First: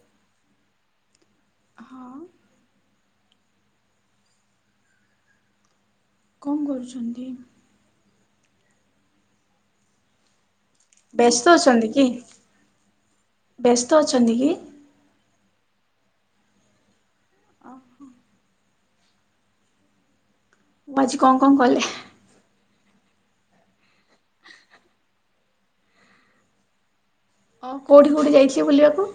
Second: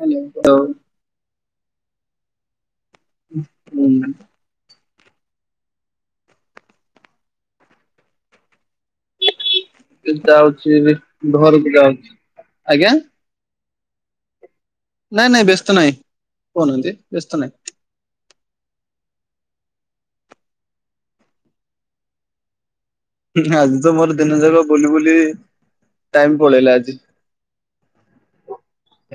[unintelligible] ତ ହଁ ଉଁ ହୁଁ। କଣ କରୁଛନ୍ତି? ଯାଉଛି ଏବେ ବ୍ୟସ୍ତ ଘରକୁ ଅଛନ୍ତି କି ଯାଉଛି। ଆଜ୍ଞା? ବ୍ୟସ୍ତ ଅଛନ୍ତି କି? ନାଇଁ ନାଇଁ, ବ୍ୟସ୍ତ ନାଇଁ, କହୁନାହାଁନ୍ତି, ବ୍ୟସ୍ତ ନାହିଁ। ଓ ଆଉ ଆଜି କଣ କଣ କଲେ? ଆଜି ତ ମୋର ଦିନ ଯାକ ବୁଲି ବୁଲି ଟାଇମ ପଳେଇଲା ଆଜି। ଅ କୋଉଠି କୋଉଠି ଯାଇଥିଲେ ବୁଲିବାକୁ?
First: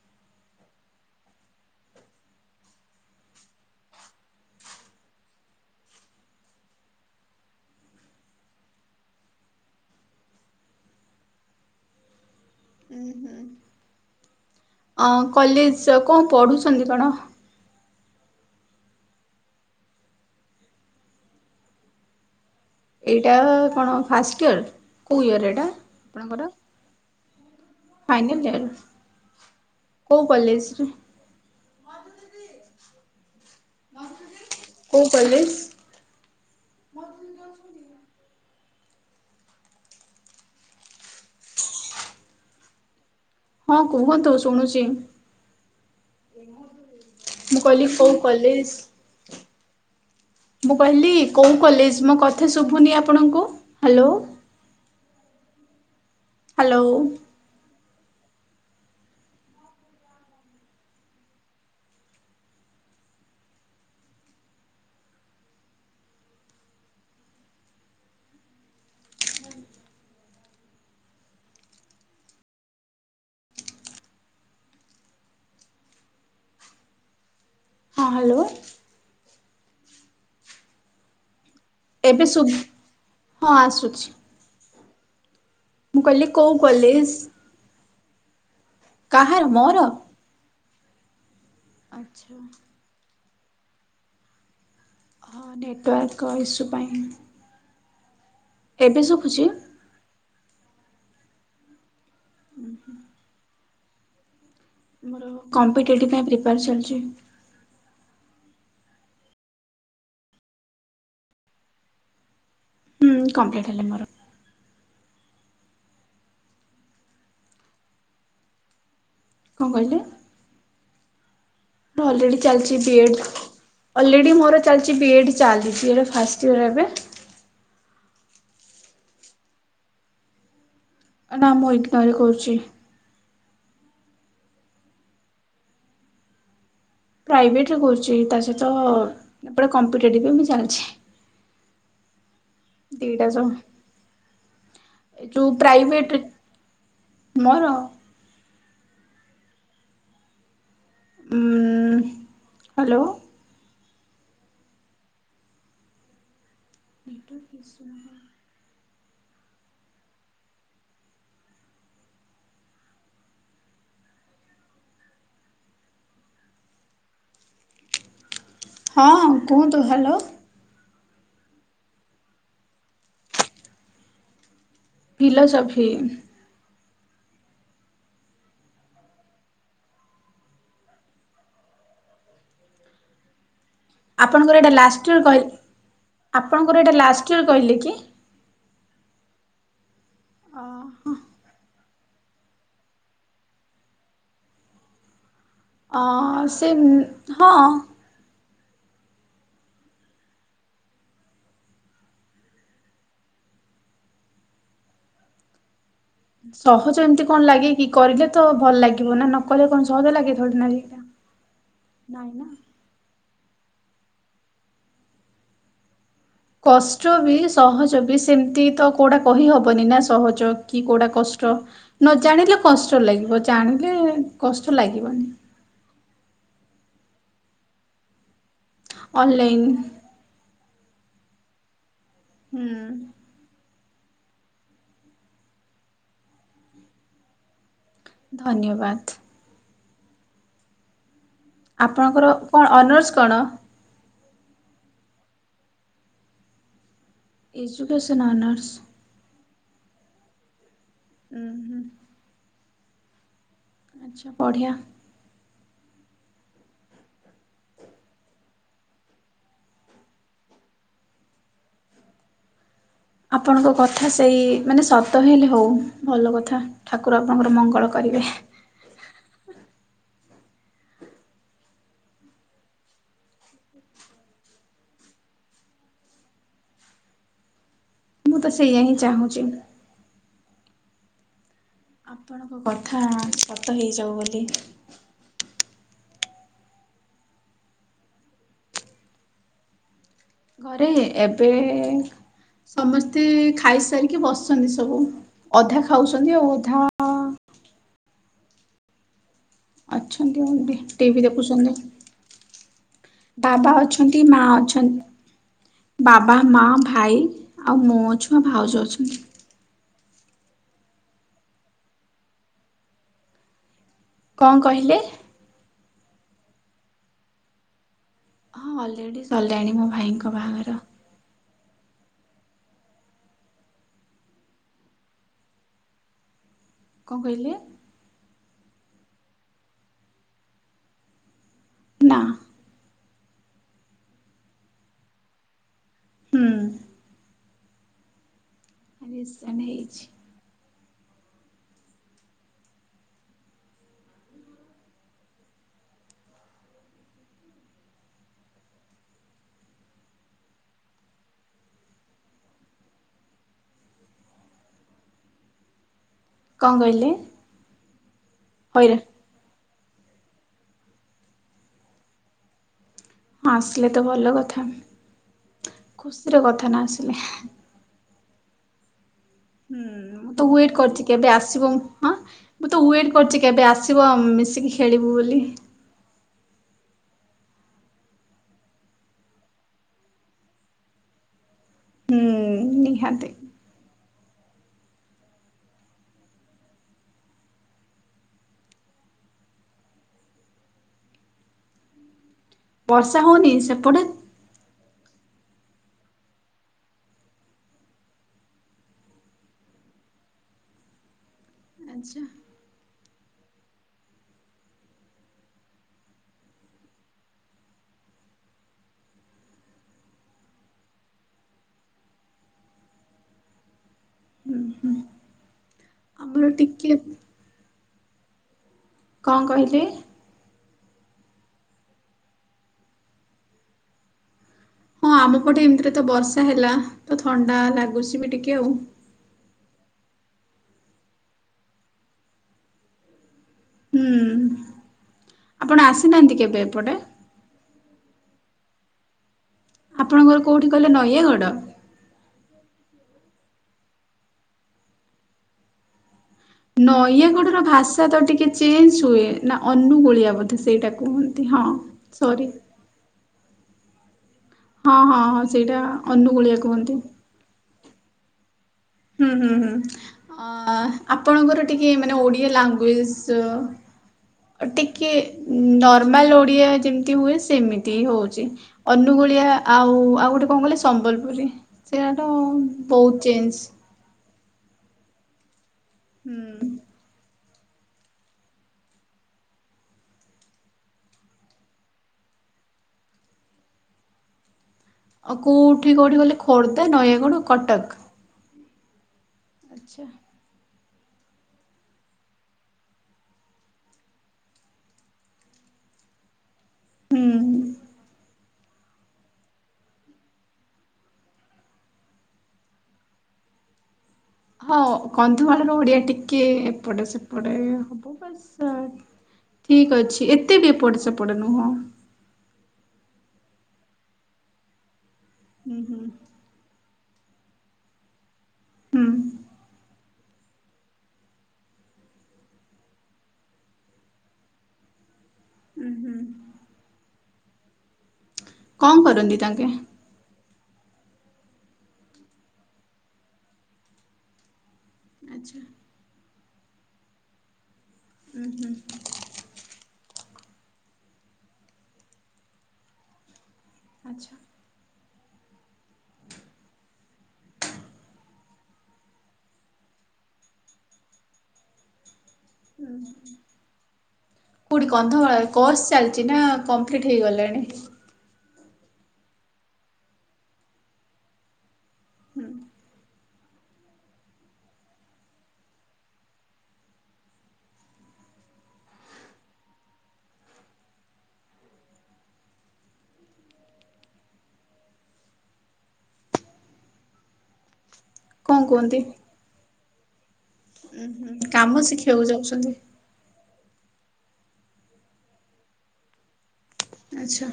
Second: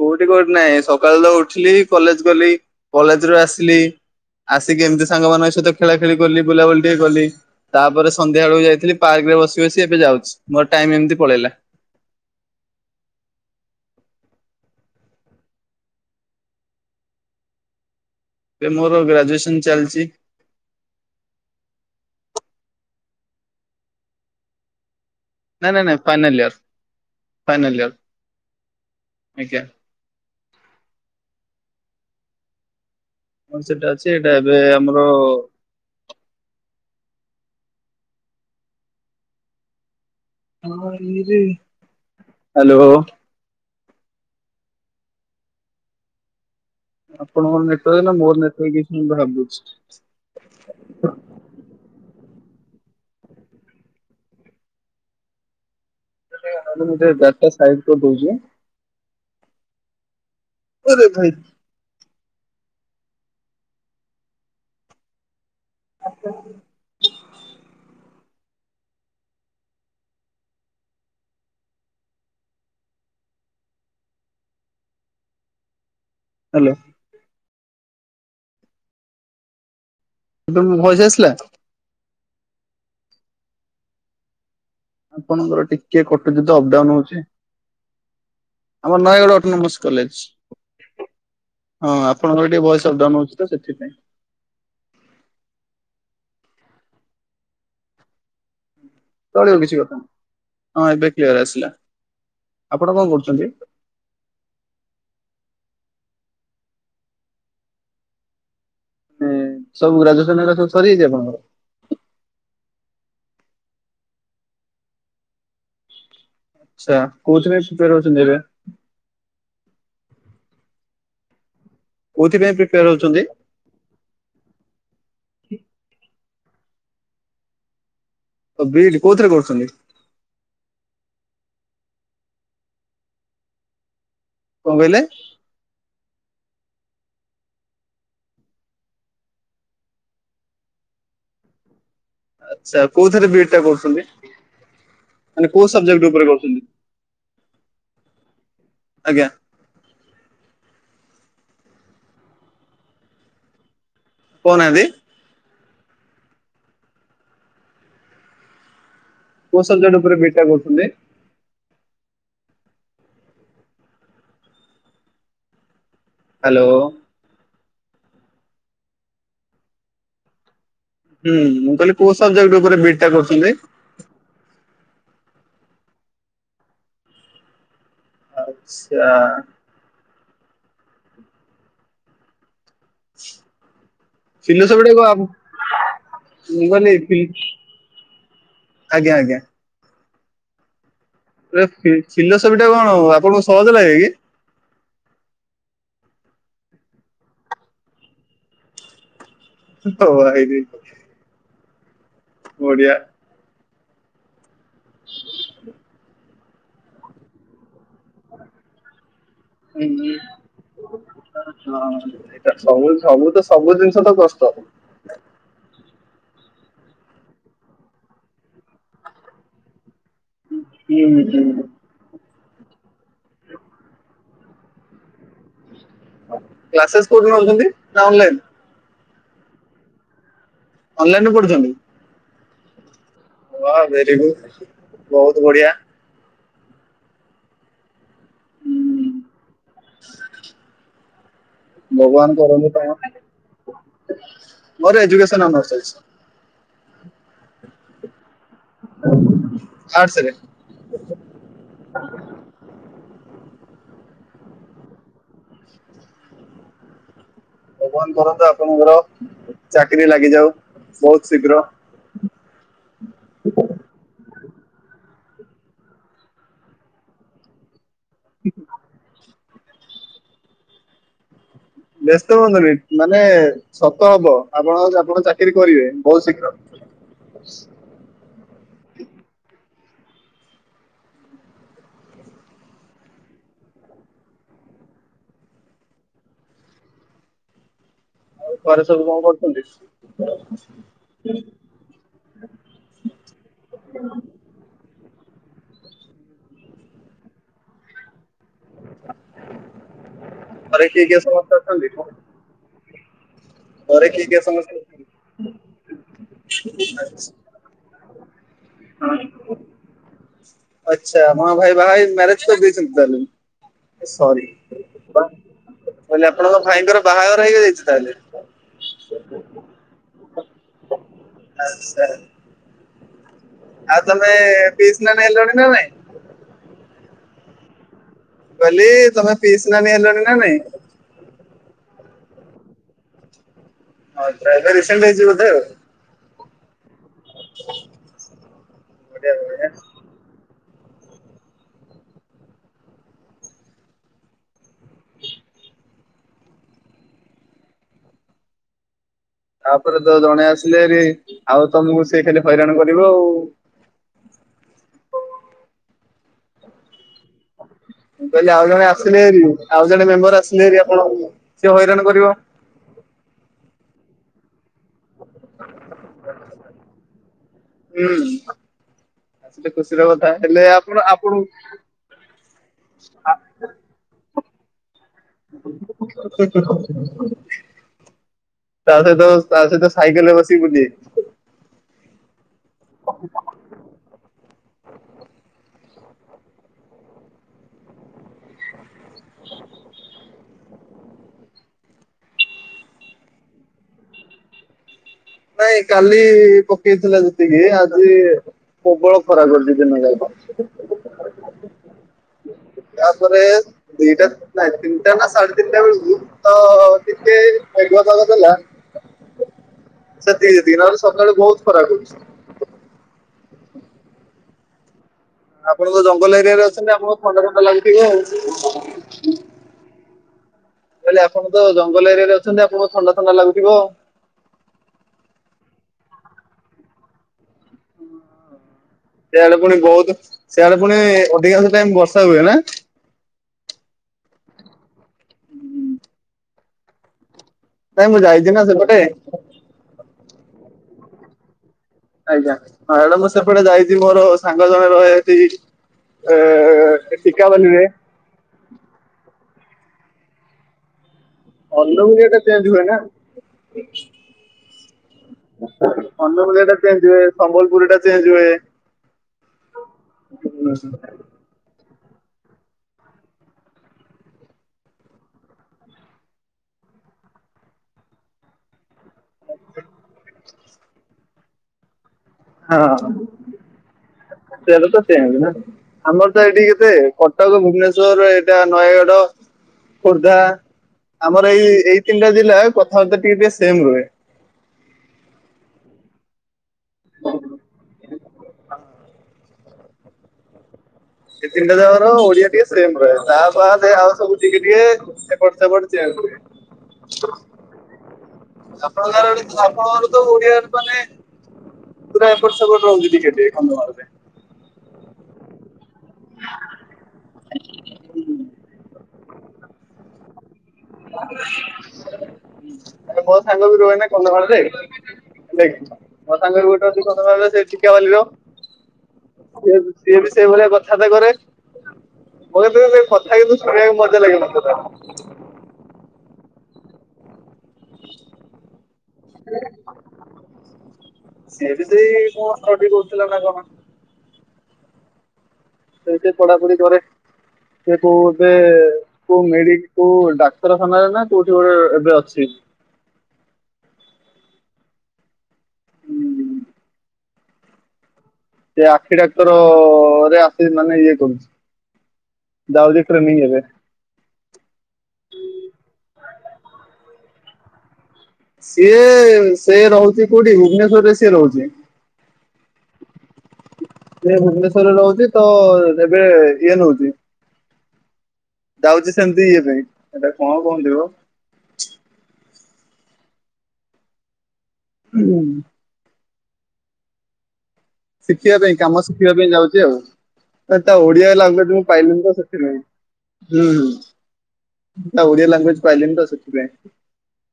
କୋଉଠି କୋଉଠି ନାଇଁ, ସକାଳେ ତ ଉଠିଲି କଲେଜ ଗଲି, କଲେଜରୁ ଆସିଲି ଆସିକି ଏମିତି ସାଙ୍ଗମାନଙ୍କ ସହିତ ଖେଳା ଖେଳି କଲି, ବୁଲାବୁଲି ଟିକେ କଲି ତାପରେ ସନ୍ଧ୍ୟାବେଳକୁ ଯାଇଥିଲି ପାର୍କରେ ବସି ବସି ଏବେ ଯାଉଛି, ମୋର ଟାଇମ ଏମତି ପଳେଇଲା। ଉଁ ହୁଁ। ଅଁ କଲେଜ ଆଉ କଣ ପଢ଼ୁଛନ୍ତି କଣ? ଏବେ ମୋର ଗ୍ରାଜୁଏସନ୍ ଚାଲିଚି। ଏଇଟା କଣ ଫାଷ୍ଟ ଇୟର, କୋଉ ଇୟର ଏଇଟା ଆପଣଙ୍କର? ଫାଇନାଲିୟର। ଫାଇନାଲିୟର? କୋଉ କଲେଜରେ? କଣ ସେଟା ଅଛି ଏଇଟା ଏବେ ଆମର କୋଉ କଲେଜ? ଆମ ଇଏରେ ହାଲୋ। ହଁ କୁହନ୍ତୁ, ଶୁଣୁଚି। ଆପଣଙ୍କର ନେଟୱାର୍କ ନା ମୋର ନେଟୱାର୍କ ଇସ୍ୟୁ ମୁଁ ଭାବୁଛି। ମୁଁ କହିଲି କୋଉ କଲେଜ ମୋ କଥା ଶୁଭୁନି ଆପଣଙ୍କୁ ହାଲୋ? ହ୍ୟାଲୋ [unintelligible] ଗାଡିଟା ସାଇଡ କରିଦଉଛି। ଓରେ ଭାଇ। ହାଲୋ। ହଁ ହାଲୋ। ଏବେ ମୋ ଭଏସ ଆସିଲା? ଏବେ ଶୁଭ ହଁ ଆସୁଛି। ଆପଣଙ୍କର ମୁଁ ଟିକେ କହିଲି କଟୁଚି କୋଉ ତ ଅପଡାଉନ କଲେଜ ହଉଛି। ଆମର ନୟାଗଡ଼ କାହାର ଅଟୋନମସ ମୋର? କଲେଜ ହଁ ଆଚ୍ଛା। ଆପଣଙ୍କର ଟିକେ ଭଏସ୍। ତ ଅପଡାଉନ ହଉଛି ତ ସେଥିପାଇଁ। ହଁ ନେଟୱାର୍କ ଇଶୁ ପାଇଁ। ଏବେ ଶୁ ଚଳିବ କିଛି କଥା ନାହିଁ ହଁ ଏବେ କ୍ଲିୟର ଆସିଲା। ଆପଣ କଣ କରୁଛନ୍ତି? ଯାହା ହଉ କମ୍ପିଟେଟିଭ୍ ପାଇଁ ପ୍ରିପ୍ୟାର ଚାଲିଛି। ସବୁ ଗ୍ରାଜୁଏସନ ଏଗୁରା ସବୁ ସରି ଯାଇଛି ଆଣଙ୍କର? ହୁଁ କମ୍ପ୍ଲିଟ ହେଲେ ମୋର। ଆଚ୍ଛା କୋଉଥିପାଇଁ ପ୍ରିପେୟାର ହଉଛନ୍ତି ଏବେ? କଣ କହିଲେ? ଅଲରେଡି କୋଉଥିପାଇଁ ଚାଲିଛି ପ୍ରିପେୟାର ବି ଏ ହଉଛନ୍ତି? ଡ୍। ଅଲରେଡି ମୋର ଚାଲିଛି ବି ଏ ଡ୍ ଚାଲିଛି ଏବେ ଫାର୍ଷ୍ଟ ଇୟର ଏବେ। ଓ ବି ଇ ଡି କୋଉଥିରେ କରୁଛନ୍ତି? ନା ମୁଁ ଇଗ୍ନୋରେ କରୁଛି। କଣ କହିଲେ? ପ୍ରାଇଭେଟରେ କରୁଛି ତା ସହିତ ଏପଟେ କମ୍ପିଟେଟିଭ୍ ବି ମୁଁ ଚାଲିଛି। ଆଚ୍ଛା ଦିଟା କୋଉଥିରେ ବି ଇ ଯାକ ଡି ଟା କରୁଛନ୍ତି? ଯୋଉ ମାନେ କୋଉ ସବଜେକ୍ଟ ପ୍ରାଇଭେଟ ଉପରେ କରୁଛନ୍ତି? ମୋର ଆଜ୍ଞା। ଉଁ ହାଲୋ। କହୁ ନାହାନ୍ତି। ନେଟୱାର୍କ ଇସୁ ନୁହ। କୋଉ ସବଜେକ୍ଟ ଉପରେ ବି ଇ ଡି ଟା କରୁଛନ୍ତି? ହାଲୋ। ହଁ କୁହନ୍ତୁ ହାଲୋ। ହୁଁ ମୁଁ କହିଲି କୋଉ ସବଜେକ୍ଟ ଉପରେ ବି ଇ ଡି ଟା କରୁଛନ୍ତି? ଫିଲୋସଫି। ଆଚ୍ଛା। ଆପଣଙ୍କର ଏଇଟା ଫିଲୋସଫିଟା ଲାଷ୍ଟ ପା ଇୟର କହି ମୁଁ ଆପଣଙ୍କର ଏଇଟା କହିଲି ଲାଷ୍ଟ ଇୟର ଫିଲ କହିଲେ କି? ଆଜ୍ଞା ଆଜ୍ଞା। ଅ ହଁ। ଏ ଫି-ଫିଲୋସଫିଟା କଣ ଆପଣଙ୍କୁ ସହଜ ଲାଗେ କି? ଅ ସେମ ହଁ। ଓ ଭାଇରେ। ବଢିଆ। ସହଜ ଏମିତି କଣ ଲାଗେ କି କରିଲେ ତ ଭଲ ଲାଗିବ ନା ନ ନ କଲେ କଣ ହୁଁ ସହଜ ହୁଁ ଲାଗେ [unintelligible] ହଁ ନାଇ ନା। ଏଇଟା ସବୁ ସବୁ ତ ସବୁ ଜିନିଷ ତ କଷ୍ଟ। କଷ୍ଟ ବି ସହଜ ବି ସେମିତି ତ କୋଉଟା କହିହବନି ନା ସହଜ କି ହୁଁ କୋଉଟା କଷ୍ଟ। ହୁଁ ନ ଜାଣିଲେ କଷ୍ଟ ଲାଗିବ, ଜାଣିଲେ କଷ୍ଟ ଲାଗିବନି। କ୍ଲାସେସ୍ କୋଉଠି ନୋଉଛନ୍ତି ନା ଅନଲାଇନ? ଅନଲାଇନ୍। ଅନଲାଇନ ରେ ପଢୁଛନ୍ତି? ହୁଁ। ବା ଭେରି ଗୁଡ ବହୁତ ବଢିଆ। ଧନ୍ୟବାଦ। [inaudible] ଭଗବାନ ଆପଣଙ୍କର କଣ କରନ୍ତୁ ତମ ଅନର୍ସ କଣ? ମୋର ଏଜୁକସନ ଅନର୍ଷ ଅଛି। Education honours. ଆର୍ଟ୍ସ ରେ ହୁଁ। [inaudible] ଆଚ୍ଛା ବଢ଼ିଆ। ଭଗବାନ କରନ୍ତୁ ଆପଣଙ୍କର ଚାକିରି ଲାଗିଯାଉ ବହୁତ ଶୀଘ୍ର। ଆପଣଙ୍କ କ କଥା ସେଇ ମାନେ ସତ ହେଲେ ହଉ ଭଲ କଥା। ଠାକୁର ଆପଣଙ୍କର ମଙ୍ଗଳ କରିବେ। [inaudible] ବ୍ୟସ୍ତ ହୁଅନ୍ତୁନି, ମାନେ ସତ ହବ ଆପଣଙ୍କ ଆପଣ ଚାକିରି କରିବେ ବହୁତ ଶୀଘ୍ର। ମୁଁ ତ ସେଇଆ ହିଁ ଚାହୁଁଛି। ଆପଣଙ୍କ କଥା ସତ ହେଇଯାଉ ବୋଲି ଆଉ ଘରେ ସବୁ କଣ କରୁଛନ୍ତି? ଘରେ ଏବେ ସମସ୍ତେ ଖାଇସାରିକି ବସ ଅଛନ୍ତି ସବୁ ଅଧା ଖାଉଛନ୍ତି ଆଉ ଅଧା ଅଛନ୍ତି ଘରେ କିଏ କିଏ ଟିଭି ସମସ୍ତେ ଦେଖୁଛନ୍ତି। ଅଛନ୍ତି? ବାବା ଘରେ ଅଛନ୍ତି କିଏ କିଏ ମା ସମସ୍ତେ ଅଛ ଅଛନ୍ତି? ବାବା, ମା, ଭାଇ ଆଉ ମୁଁ ଅଛୁ ଭାଉଜ ଅଛନ୍ତି। ଆଚ୍ଛା ଆପଣଙ୍କ ଭାଇ ବାହା ମ୍ୟାରେଜ କରି ଦେଇଛନ୍ତି ତାହେଲେ? ଏ ସରି କଣ କହିଲେ? ମୁଁ କହିଲି ଆପଣଙ୍କ ଭାଇଙ୍କର ବାହାଘର ହେଇ ଯାଇଛି ତାହେଲେ? ହଁ ଅଲରେଡ଼ି ସରିଲାଣି ମୋ ଭାଇଙ୍କ ବାହାଘର। ହଁ ସେ ଆଉ ତମେ ପିଇଶି ନାନୀ ହେଲଣି ନା ନାଇଁ? କଣ କହିଲେ? କହିଲି ତମେ ପିଇସୀ ନାନୀ ହେଲଣି ନା ନାଇଁ? ନା। ହଉ ତ ଏବେ ରିସେଣ୍ଟ ହେଇଚି ବୋଧେ? ହୁଁ [inaudible] ରିସେଣ୍ଟ ବଢିଆ। ହେଇଛି। ତାପରେ ତ ଜଣେ ଆସିଲେ ବି, ଆଉ ତମକୁ ସେ ଖାଲି ହଇରାଣ କରିବ ଆଉ। କଣ କହିଲେ? ମୁଁ କହିଲି ଆଉ ଜଣେ ହଇରା ଆସିଲେ ହେରି ଆଉ ଜଣେ ମେମ୍ବର ଆସିଲେ ହେରି ଆପଣଙ୍କୁ ସିଏ ହଇରାଣ କରିବ। ହଁ ଆସିଲେ ତ ଭଲ କଥା ଖୁସିର କଥା ନା ଆସିଲେ। ହୁଁ। ଆସିଲେ ହୁଁ ଖୁସିର କଥା ମୁଁ ତ ହେଲେ ୱେଟ ଆପଣ କରିଛି କେବେ ଆପଣ ଆସିବ ଉଁ ହାଁ। ମୁଁ ତ ୱେଟ୍ କରିଛି କେବେ ଆସିବ ଆ ମିଶିକି ଖେଳିବୁ ବୋଲି। ତା ସହିତ ତା ସହିତ ସାଇକେଲରେ ବସିିକି ବୁଲିବେ? ହୁଁ ନିହାତି। ବର୍ଷା ହଉନି ସେପଟେ। ନାଇଁ କାଲି ପକେଇଥିଲା ଯେତିକି ଆଜି ପ୍ରବଳ ଖରା କରିଛି ଦିନ ଯାକ। ଆଚ୍ଛା ତାପରେ ଦୁଇଟା ନାାଇଁ ତିନଟା ନା ସାଢ଼େତିନଟା ବେଳକୁ ତ ଟିକେ ମେଘୁଆ ପାଗ କଲା। ସେତିକି ଜେତିକି ନହେଲେ ସକାଳୁ ବହୁତ ଖରା ରହୁଛି। ହୁଁ ହୁଁ ଆପଣ ତ ଜଙ୍ଗଲ ଏରିଆରେ ଅଛନ୍ତି ଆପଣଙ୍କୁ ଥଣ୍ଡା ଥଣ୍ଡା ଲାଗୁଥିବ ଆଉ। କଣ କହିଲେ? ମୁଁ କହିଲି ଆପଣ ତ ଜଙ୍ଗଲ ଏରିଆ ରେ ଅଛନ୍ତି ଆପଣଙ୍କୁ ଥଣ୍ଡା ଥଣ୍ଡା ଲାଗୁଥିବ। ହଁ ଆମପଟେ ଏମିତିରେ ତ ବର୍ଷା ହେଲା ତ ଥଣ୍ଡା ଲାଗୁଛି ବି ଟିକେ ଆଉ। ସେଆଡେ ପୁଣି ବହୁତ ସେଆଡେ ପୁଣି ଅଧିକାଂଶ ଟାଇମ ବର୍ଷା ହୁଏ ନା? ହୁଁ ଆପଣ ଆସିନାହାନ୍ତି କେବେ ଏପଟେ? ନାଇଁ ମୁଁ ଯାଇଛିି ନା ସେପଟେ। ଆପଣଙ୍କର କୋଉଠି କହିଲେ ନୟାଗଡ। ଆଜ୍ଞା ଏଡା ମୁଁ ସେପଟେ ଯାଇଛି ମୋର ସାଙ୍ଗ ଜଣେ ରହେ ହେଠି। ନୟାଗଡ଼ ର ଭାଷା ତ ଟିକେ ଚେଞ୍ଜ ହୁଏ ନା ଅନୁଗୁଳିଆ ବୋଧେ ସେଇଟା କୁହନ୍ତି। ହଁ ଅନୁଗୁଳିଆ ଟା ସରି। ଚେଞ୍ଜ ହୁଏ ନା [inaudible] ହଁ ହଁ ହଁ ସେଇଟା ଅନୁଗୋଳିଆ ଅନୁଗୁଳିଆ ଟା କୁହନ୍ତି। ଚେଞ୍ଜ ହୁଏ ସମ୍ବଲପୁରୀ ଟା ଚେଞ୍ଜ ହୁଏ। ହୁଁ ହୁଁ ହୁଁ ଆପଣଙ୍କର ଟିକେ ମାନେ ଓଡିଆ ଲାଙ୍ଗୁଏଜ। ଟିକେ ନର୍ମାଲ ଓଡିଆ ଯେମିତି ହୁଏ ସେମିତି ହି ହଉଛି। ଅନୁଗୁଳିଆ ଆଉ ଆଉ ଗୋଟେ କଣ କଲେ ସମ୍ବଲପୁରୀ ସେଇଟାର ବହୁତ ଚେଞ୍ଜ। ସେଟ ତ ସେମ୍ ନା ଆମର ତ ଏଇଠି ହୁଁ। କେତେ? କଟକ ଭୁବନେଶ୍ୱର ଏଇଟା ନୟାଗଡ଼। ଖୋର୍ଦ୍ଧା ଆମର ଏଇ ଏଇ ତିନିଟା ଜିଲ୍ଲା କଥାବାର୍ତ୍ତା ଟିକେ ଟିକେ ସେମ୍ ରୁହେ। ଆଉ କେଉଁଠି କେଉଁଠି ଗଲେ ଖୋର୍ଦ୍ଧା ନୟାଗଡ଼ କଟକ। ହଁ ଆଚ୍ଛା ଏ ତିନିଟା ଜାଗା ର ଓଡିଆ ଟିକେ ସେମ ରହେ ତା ବାଦେ ଆଉ ସବୁ ଟିକେ ଟିକେ ଏ ସେପଟେ ସେପଟେ ଚେଞ୍ଜ ହୁଏ। ହୁଁ ଆପଣଙ୍କର ଆପଣଙ୍କର ତ ଓଡିଆରେ ମାନେ ପୁରା ଏପଟ ସେପଟ ରହୁଛି ଟିକେ ଟିକେ କନ୍ଧମାଳରେ। ହଁ କନ୍ଧମାଳର ଓଡିଆ ଟିକେ ଏପଟେ ସେପଟେ ହବ ବସ। ଠିକ ଅଛି ଏତେ ବି ଏପଟ ସେପଟେ ନୁହଁ। ଆରେ ମୋ ସାଙ୍ଗ ବି ରୁହେ ନା କନ୍ଧମାଳରେ ଦେଖ ହୁଁ ହୁଁ। ସାଙ୍ଗରେ ଗୋଟେ ଅଛି କନ୍ଧମାଳରେ ସେ ଟିକାବାଲି ର। ହୁଁ ସିଏ ସିଏ ବି ସେଇ ଭଳିଆ କଥାବାର୍ତ୍ତା କରେ। ମୋତେ [unintelligible] ସେ କଥା କିନ୍ତୁ ଶୁିଣିବାକୁ ମଜା ଲାଗେ। ଉଁ ହୁଁ। କଣ କରନ୍ତି ତାଙ୍କେ? ସିଏ ବି ସେଇ କଣ ଷ୍ଟଡି କରୁଥିଲା ନା କଣ ଆଚ୍ଛା ସେଇଠୀ ପଢାପଢି କରେ ସେଏ କୋଉ ଉଁ ଏବେ। ହୁଁ କୋଉ ମେଡି କୋଉ ଡାକ୍ତରଖାନାରେ ନା କୋଉଠି ଗୋଟେ ଏବେ ଅଛି। ଆଚ୍ଛା। ହୁଁ ସେ ଆଖି ଡାକ୍ତରରେ ଆସି ମାନେ ଇଏ କରୁଛି। ଯାଉଚି ଟ୍ରେନିଂ ଏବେ। କୋଠି କନ୍ଧମାଳ କୋର୍ସ ଚାଲିଛି ନା କମ୍ପ୍ଲିଟ ହେଇଗଲାଣି? ସିଏ ସେ ରହୁଛି କୋଉଠି? ଭୁବନେଶ୍ୱରରେ ସିଏ ରହୁଛି। ହୁଁ। ସିଏ ଭୁବନେଶ୍ଵରରେ ରହୁଛି ତ ଏବେ ଇଏ ନଉଛି। ଯାଉଛି ସେମିତି ଇଏ ପାଇଁ, ସେଟା କଣ କୁହନ୍ତିବ? ହୁଁ ଶିଖିବା କଣ ପାଇଁ, କୁହନ୍ତି? କାମ ଶିଖିବା ପାଇଁ ଯାଉଛି ଆଉ। ନା ତା ଉଁ ହୁଁ। ଓଡିଆ କାମ ଲାଙ୍ଗୁଏଜ ମୁଁ ପାଇଲିନି ଶିଖିବାକୁ ତ, ଯାଉଛନ୍ତି? ସେଥିପାଇଁ। ହୁଁ ଉଁ, ତା ଓଡ଼ିଆ ଲାଙ୍ଗୁଏଜ ପାଇଲିନି ତ ସେଥିପାଇଁ। ଆଛା।